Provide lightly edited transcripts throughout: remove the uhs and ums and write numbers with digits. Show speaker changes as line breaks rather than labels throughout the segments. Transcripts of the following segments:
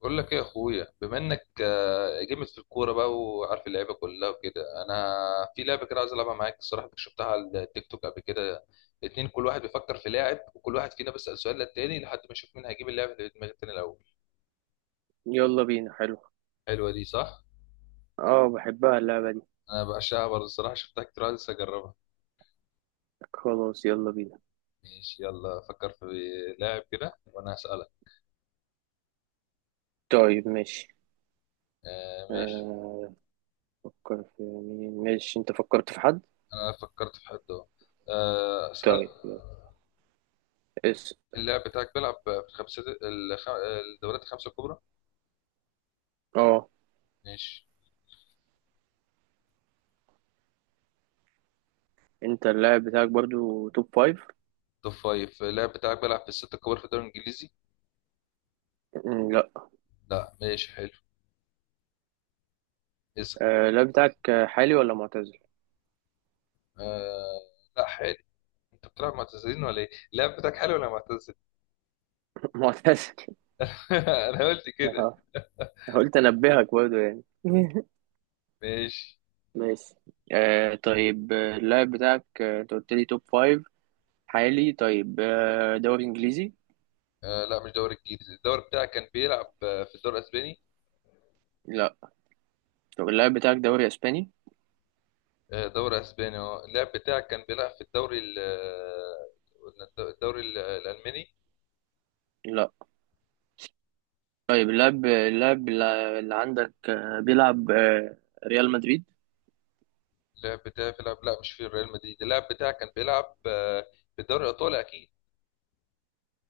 بقول لك ايه يا اخويا؟ بما انك جامد في الكوره بقى وعارف اللعيبه كلها وكده، انا في لعبه كده عايز العبها معاك. الصراحه كنت شفتها على التيك توك قبل كده. اتنين، كل واحد بيفكر في لاعب وكل واحد فينا بيسال سؤال للتاني لحد ما يشوف مين هيجيب اللاعب اللي في دماغ التاني الاول.
يلا بينا. حلو.
حلوه دي، صح؟
اه، بحبها اللعبة دي.
انا بعشقها برضه، الصراحه شفتها كتير، عايز اجربها.
خلاص، يلا بينا.
ماشي، يلا فكر في لاعب كده وانا هسالك.
طيب ماشي.
ماشي.
آه، فكر في مين؟ ماشي، انت فكرت في حد؟
انا فكرت في حد اهو. اسال.
طيب يلا. اس
اللاعب بتاعك بيلعب في الخمسة الدوريات الخمسه الكبرى؟
اه،
ماشي.
انت اللاعب بتاعك برضو توب فايف؟
توب فايف. اللاعب بتاعك بيلعب في الستة الكبار في الدوري الإنجليزي؟
لا.
لا، ماشي، حلو. اسأل.
اللاعب بتاعك حالي ولا معتزل؟
آه لا، حلو. أنت بتلعب معتزلين ولا إيه؟ اللاعب بتاعك حلو ولا معتزل؟
معتزل.
أنا قلت كده.
آه، قلت انبهك برضو يعني.
ماشي.
ماشي. طيب اللاعب بتاعك انت قلت لي توب فايف حالي، طيب دوري انجليزي؟
لا، مش دوري إنجليزي. الدوري بتاعك كان بيلعب في الدوري الأسباني؟
لا. طب اللاعب بتاعك دوري اسباني؟
دوري أسباني. اللاعب بتاعك كان بيلعب في الدوري قلنا الدوري الألماني؟
لا. طيب اللاعب اللي عندك بيلعب ريال مدريد؟
اللاعب بتاعي بيلعب، لا مش في ريال مدريد. اللاعب بتاعك كان بيلعب في الدوري الإيطالي أكيد؟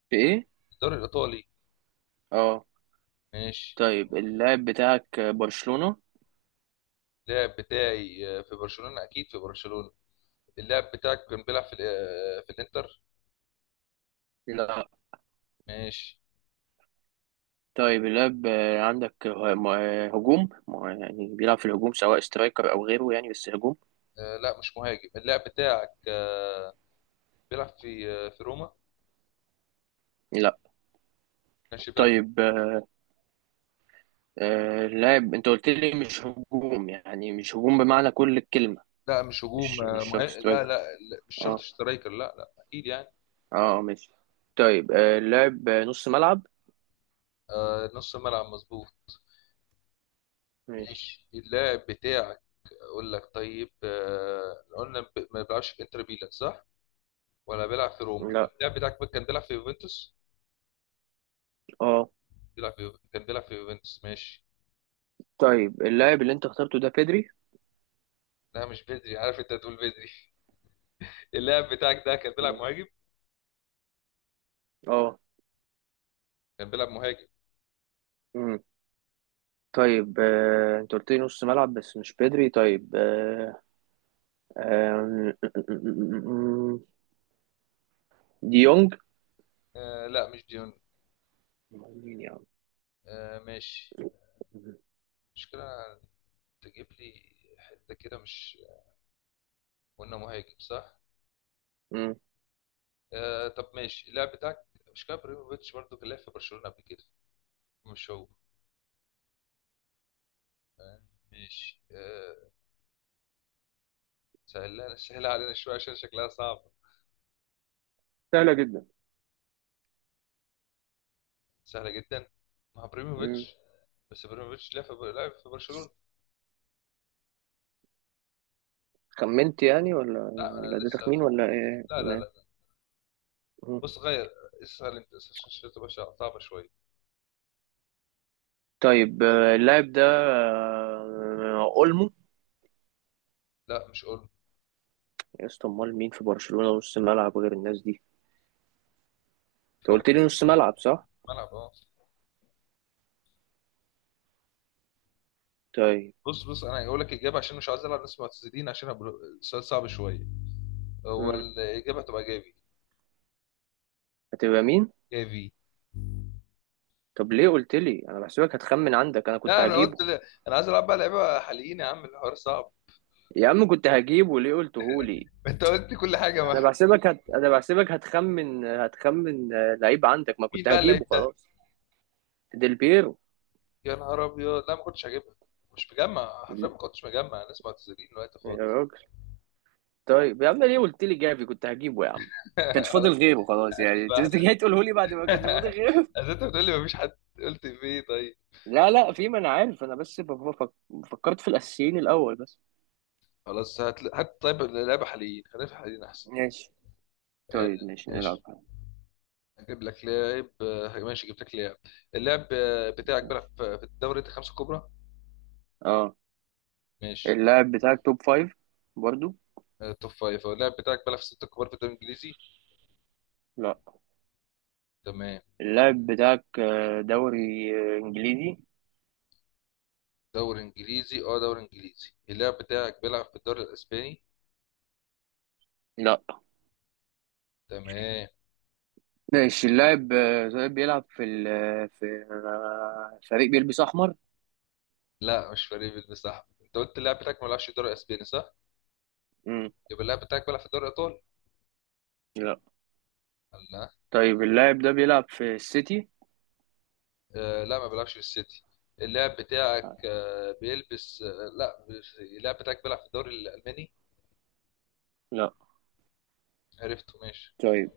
في ايه؟
الدوري الإيطالي.
اه.
ماشي.
طيب اللاعب بتاعك برشلونة؟
اللاعب بتاعي في برشلونة، أكيد في برشلونة. اللاعب بتاعك كان بيلعب في في الإنتر؟
لا.
ماشي.
طيب اللاعب عندك هجوم، يعني بيلعب في الهجوم، سواء سترايكر او غيره يعني، بس هجوم؟
لا، مش مهاجم. اللاعب بتاعك بيلعب في في روما؟
لا.
ماشي، بيلعب.
طيب اللاعب انت قلت لي مش هجوم، يعني مش هجوم بمعنى كل الكلمة؟
لا، مش هجوم،
مش مش شرط
لا, لا
سترايكر.
لا. مش شرط
اه.
سترايكر، لا لا، أكيد يعني.
اه ماشي. طيب اللاعب نص ملعب؟
نص ملعب مظبوط.
ماشي.
ماشي. اللاعب بتاعك أقول لك، طيب قلنا ما بيلعبش في إنتر ميلان، صح؟ ولا بيلعب في روما؟
لا.
اللاعب بتاعك كان بيلعب في يوفنتوس؟
اه.
كان بيلعب في يوفنتوس. ماشي.
طيب اللاعب اللي انت اخترته ده بيدري؟
لا، مش بدري، عارف انت هتقول بدري. اللاعب بتاعك ده كان بيلعب
ماشي.
مهاجم.
اه.
كان بيلعب مهاجم.
امم طيب انت قلت لي نص ملعب بس مش بيدري. طيب آه، آم، ديونج؟
لا، مش ديون.
مين يا عم؟
ماشي.
مم.
مشكلة تجيب لي حتة كده! مش قلنا مهاجم، صح؟
امم
طب ماشي. اللاعب بتاعك مش كان ابراهيموفيتش برضه كان لاعب في برشلونة قبل كده؟ مش هو؟ آه ماشي. سهلها سهلها علينا شوية، عشان شكلها صعب.
سهلة جدا.
سهلة جدا. مع
امم
ابراهيموفيتش؟ بس ابراهيموفيتش لعب في برشلونة.
خمنت يعني، ولا
لا،
ولا
انا
ده
لسه.
تخمين، ولا ايه؟
لا لا لا.
مم.
بص، غير اسهل، انت اسهل عشان تبقى صعبة شوية.
طيب اللاعب ده اولمو؟
لا، مش اولمو.
يا اسطى، امال مين في برشلونة نص ملعب غير الناس دي؟ انت
في واحد
قلت
تاني.
لي نص ملعب، صح؟
ملعب اه
طيب.
بص بص، انا هقول لك اجابه عشان مش عايز العب ناس معتزلين، عشان السؤال صعب شويه. هو
امم
الاجابه هتبقى جافي.
هتبقى مين؟
جافي.
طب ليه قلت لي؟ انا بحسبك هتخمن عندك، انا كنت
لا، انا قلت
هجيبه.
لا. انا عايز العب بقى لعيبه حاليين يا عم، الحوار صعب.
يا عم كنت هجيبه، ليه قلته لي؟
انت قلت كل حاجه
انا
ما.
انا بحسبك هتخمن لعيب عندك ما
مين
كنت
بقى
هجيبه
اللعيب ده؟
خلاص. ديل بيرو.
يا نهار ابيض! لا، ما كنتش هجيبها. مش مجمع حرفيا،
يا
ما كنتش مجمع ناس معتزلين دلوقتي خالص.
راجل. طيب يا عم ليه قلت لي جافي، كنت هجيبه يا عم. كانش فاضل
خلاص.
غيره خلاص، يعني
هديك
انت
واحده.
جاي تقوله لي بعد ما كانش فاضل غيره.
اذا انت بتقول لي ما فيش حد، قلت في ايه طيب؟
لا لا، في، ما انا عارف، انا بس بفكر. فكرت في الاساسيين الاول بس.
خلاص، هات هات. طيب لعيبه حاليين، خلينا في حاليين احسن.
ماشي.
آه،
طيب ماشي، نلعب.
ماشي. اجيب لك لاعب. ماشي، جبت لك لاعب. اللاعب بتاعك
ماشي.
بيلعب في الدوري الخمسه الكبرى.
اه.
ماشي.
اللاعب بتاعك توب فايف برضو؟
توب فايف. اللاعب بتاعك بيلعب في الستة الكبار في الدوري الانجليزي؟
لا.
تمام.
اللاعب بتاعك دوري انجليزي؟
دوري انجليزي، دوري انجليزي. اللاعب بتاعك بيلعب في الدوري الاسباني؟
لا.
تمام.
ماشي. اللاعب طيب بيلعب في في فريق بيلبس احمر؟
لا، مش فريق بن. صح، انت قلت اللاعب بتاعك ما بيلعبش في الدوري الاسباني، صح؟
مم.
يبقى اللاعب بتاعك بيلعب في الدوري الايطالي؟
لا.
لا.
طيب اللاعب ده بيلعب في السيتي؟
لا، ما بيلعبش في السيتي. اللاعب بتاعك بيلبس لا. اللاعب بتاعك بيلعب في الدوري الالماني؟
لا.
عرفته. ماشي.
طيب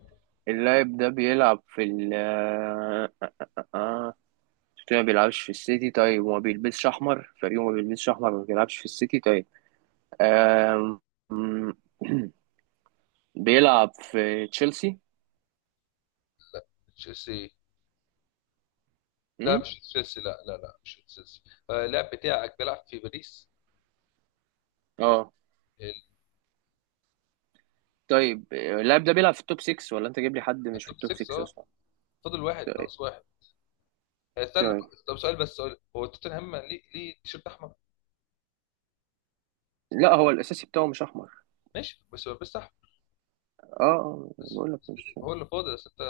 اللاعب ده بيلعب في ال آه، آه، آه. ما بيلعبش في السيتي، طيب، وما بيلبسش احمر، فريقه ما بيلبسش احمر، ما بيلعبش في السيتي، طيب آم، مم. بيلعب في تشيلسي؟
تشيلسي؟ لا،
مم؟
مش تشيلسي. لا لا لا، مش تشيلسي. اللاعب بتاعك بيلعب في باريس
اه.
ال-
طيب اللاعب ده بيلعب في التوب 6 ولا انت جايب لي حد مش في
التوب
التوب
6،
6 اصلا؟
فاضل واحد،
طيب.
ناقص واحد. استنى.
طيب.
طب سؤال، بس سؤال: هو توتنهام ليه ليه تيشيرت احمر؟
لا، هو الاساسي بتاعه مش احمر.
ماشي، بس بس احمر.
اه،
بس
بقول لك
بس
مش.
كده. هو اللي فاضل، بس انت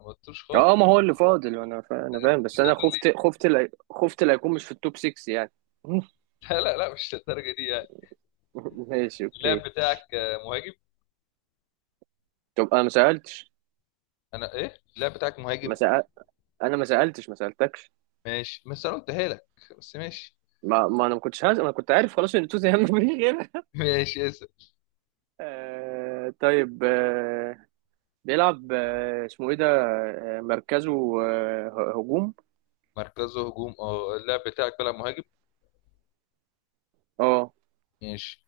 ما قلتوش خالص.
اه، ما هو اللي فاضل، انا انا فاهم، بس
انت
انا
تقول
خفت
لي!
خفت لا... خفت لا يكون مش في التوب 6 يعني.
لا لا لا، مش للدرجه دي يعني.
ماشي
اللاعب
اوكي.
بتاعك مهاجم؟
طب انا ما سالتش.
انا ايه! اللاعب بتاعك
ما
مهاجم.
سأل... انا ما سالتش، ما سالتكش.
ماشي، بس انا قلتها لك. بس ماشي.
ما, ما انا ما كنتش هز... انا كنت عارف خلاص ان توتنهام ما فيش غيرها.
ماشي، اسف.
طيب بيلعب، اسمه ايه ده، مركزه هجوم؟
مركزه هجوم، اللاعب بتاعك بيلعب مهاجم.
اه.
ماشي.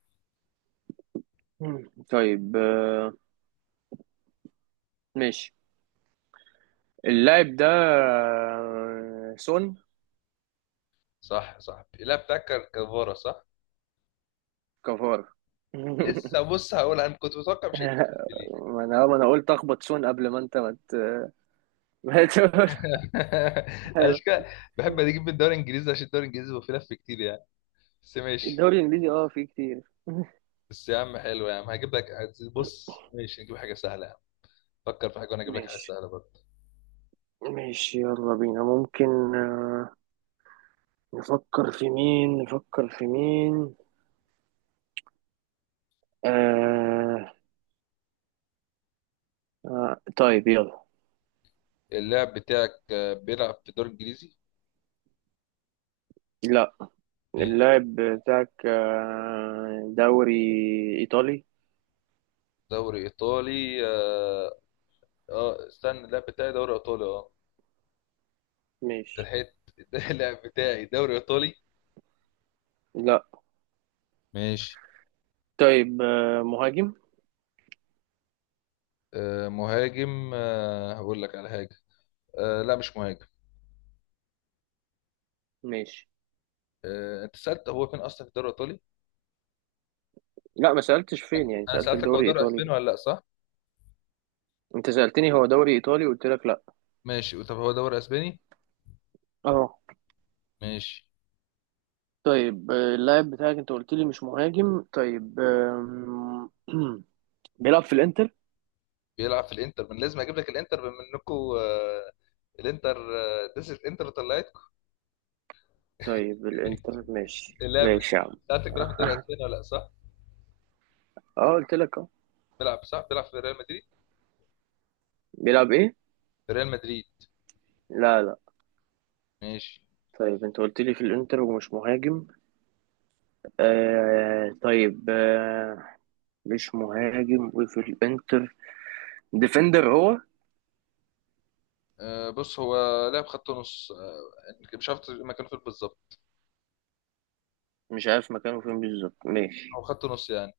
مم. طيب ماشي. اللاعب ده سون.
صح صح، اللاعب بتاعك كفارة، صح.
كفار.
لسه، بص، هقول انا كنت متوقع مش هتجيب ديمبلي.
ما انا قلت اخبط سون قبل ما انت ما مت... ما تقول. حلو.
اشكال. بحب اجيب من الدوري الانجليزي عشان الدوري الانجليزي بيبقى فيه لف كتير يعني. بس ماشي.
الدوري الانجليزي اه فيه كتير.
بس يا عم، حلو. يا عم هجيب لك. بص، ماشي، نجيب حاجه سهله يا عم. فكر في حاجه وانا اجيب لك حاجه
ماشي
سهله برضه.
ماشي، يلا بينا. ممكن نفكر في مين، نفكر في مين؟ آه... طيب يلا.
اللاعب بتاعك بيلعب في الدوري الانجليزي؟
لا.
ماشي.
اللاعب بتاعك دوري ايطالي؟
دوري ايطالي، اه. استنى، اللاعب بتاعي دوري ايطالي، اه؟ أنت
ماشي.
لحقت؟ اللاعب بتاعي دوري ايطالي.
لا.
ماشي.
طيب مهاجم؟
مهاجم، هقول لك على حاجه. لا، مش مهاجم.
ماشي.
انت سالت هو فين اصلا في الدوري الايطالي؟
لا، ما سألتش فين، يعني
انا
سألتك
سالتك هو
دوري
دوري
إيطالي
اسباني
ده.
ولا لا، صح؟
أنت سألتني هو دوري إيطالي، قلت لك لا.
ماشي، طب هو دوري اسباني.
اه.
ماشي.
طيب اللاعب بتاعك أنت قلت لي مش مهاجم، طيب بيلعب في الإنتر.
بيلعب في الانتر، من لازم اجيب لك الانتر بما انكم. الانتر. ديس الانتر طلعت.
طيب، الإنتر، ماشي
اللاعب
ماشي يا عم.
سالتك بيلعب في الدوري الاسباني ولا لا، صح؟
اه، قلت لك اه.
بيلعب، صح، بيلعب في ريال مدريد؟
بيلعب إيه؟
في ريال مدريد.
لا لا.
ماشي.
طيب أنت قلت لي في الإنتر ومش مهاجم، طيب مش مهاجم وفي الإنتر، ديفندر هو؟
بص، هو لاعب خط نص، مش عارف مكانه فين بالظبط.
مش عارف مكانه فين بالظبط،
هو
ماشي.
خط نص يعني.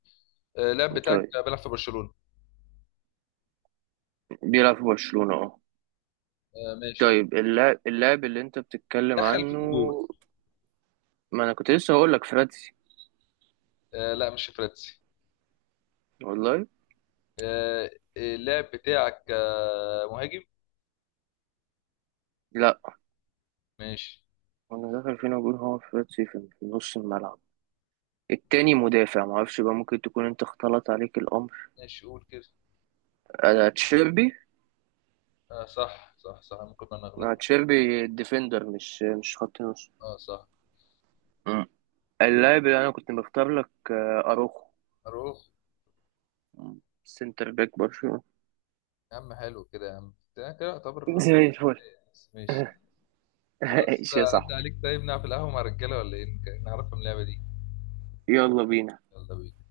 اللاعب بتاعك
طيب
بيلعب في برشلونة؟
بيلعب في برشلونة، اه.
ماشي.
طيب اللاعب اللي انت بتتكلم
دخل فيكم
عنه.
جول.
ما انا كنت لسه هقول لك فراتسي
لا، مش فراتسي.
والله.
آه، اللاعب بتاعك مهاجم؟
لا.
ماشي.
انا داخل فينا بقول هو فراتسي في نص الملعب، التاني مدافع، ما اعرفش بقى، ممكن تكون انت اختلط عليك الامر.
ماشي، قول كده.
انا تشيربي.
صح صح صح، ممكن انا اغلط.
ما تشيربي ديفندر، مش خط نص.
اه، صح.
مم. اللاعب اللي انا كنت مختار لك اروخو.
اروح؟
مم. سنتر باك برشلونة.
يا عم حلو كده، يا عم ده كده يعتبر.
زي الفل.
ماشي. خلاص.
ايش يا
عدى
صاحبي؟
عليك. طيب نلعب في القهوة مع الرجالة ولا ايه؟ نعرفهم اللعبة دي.
يلا بينا.
يلا بينا.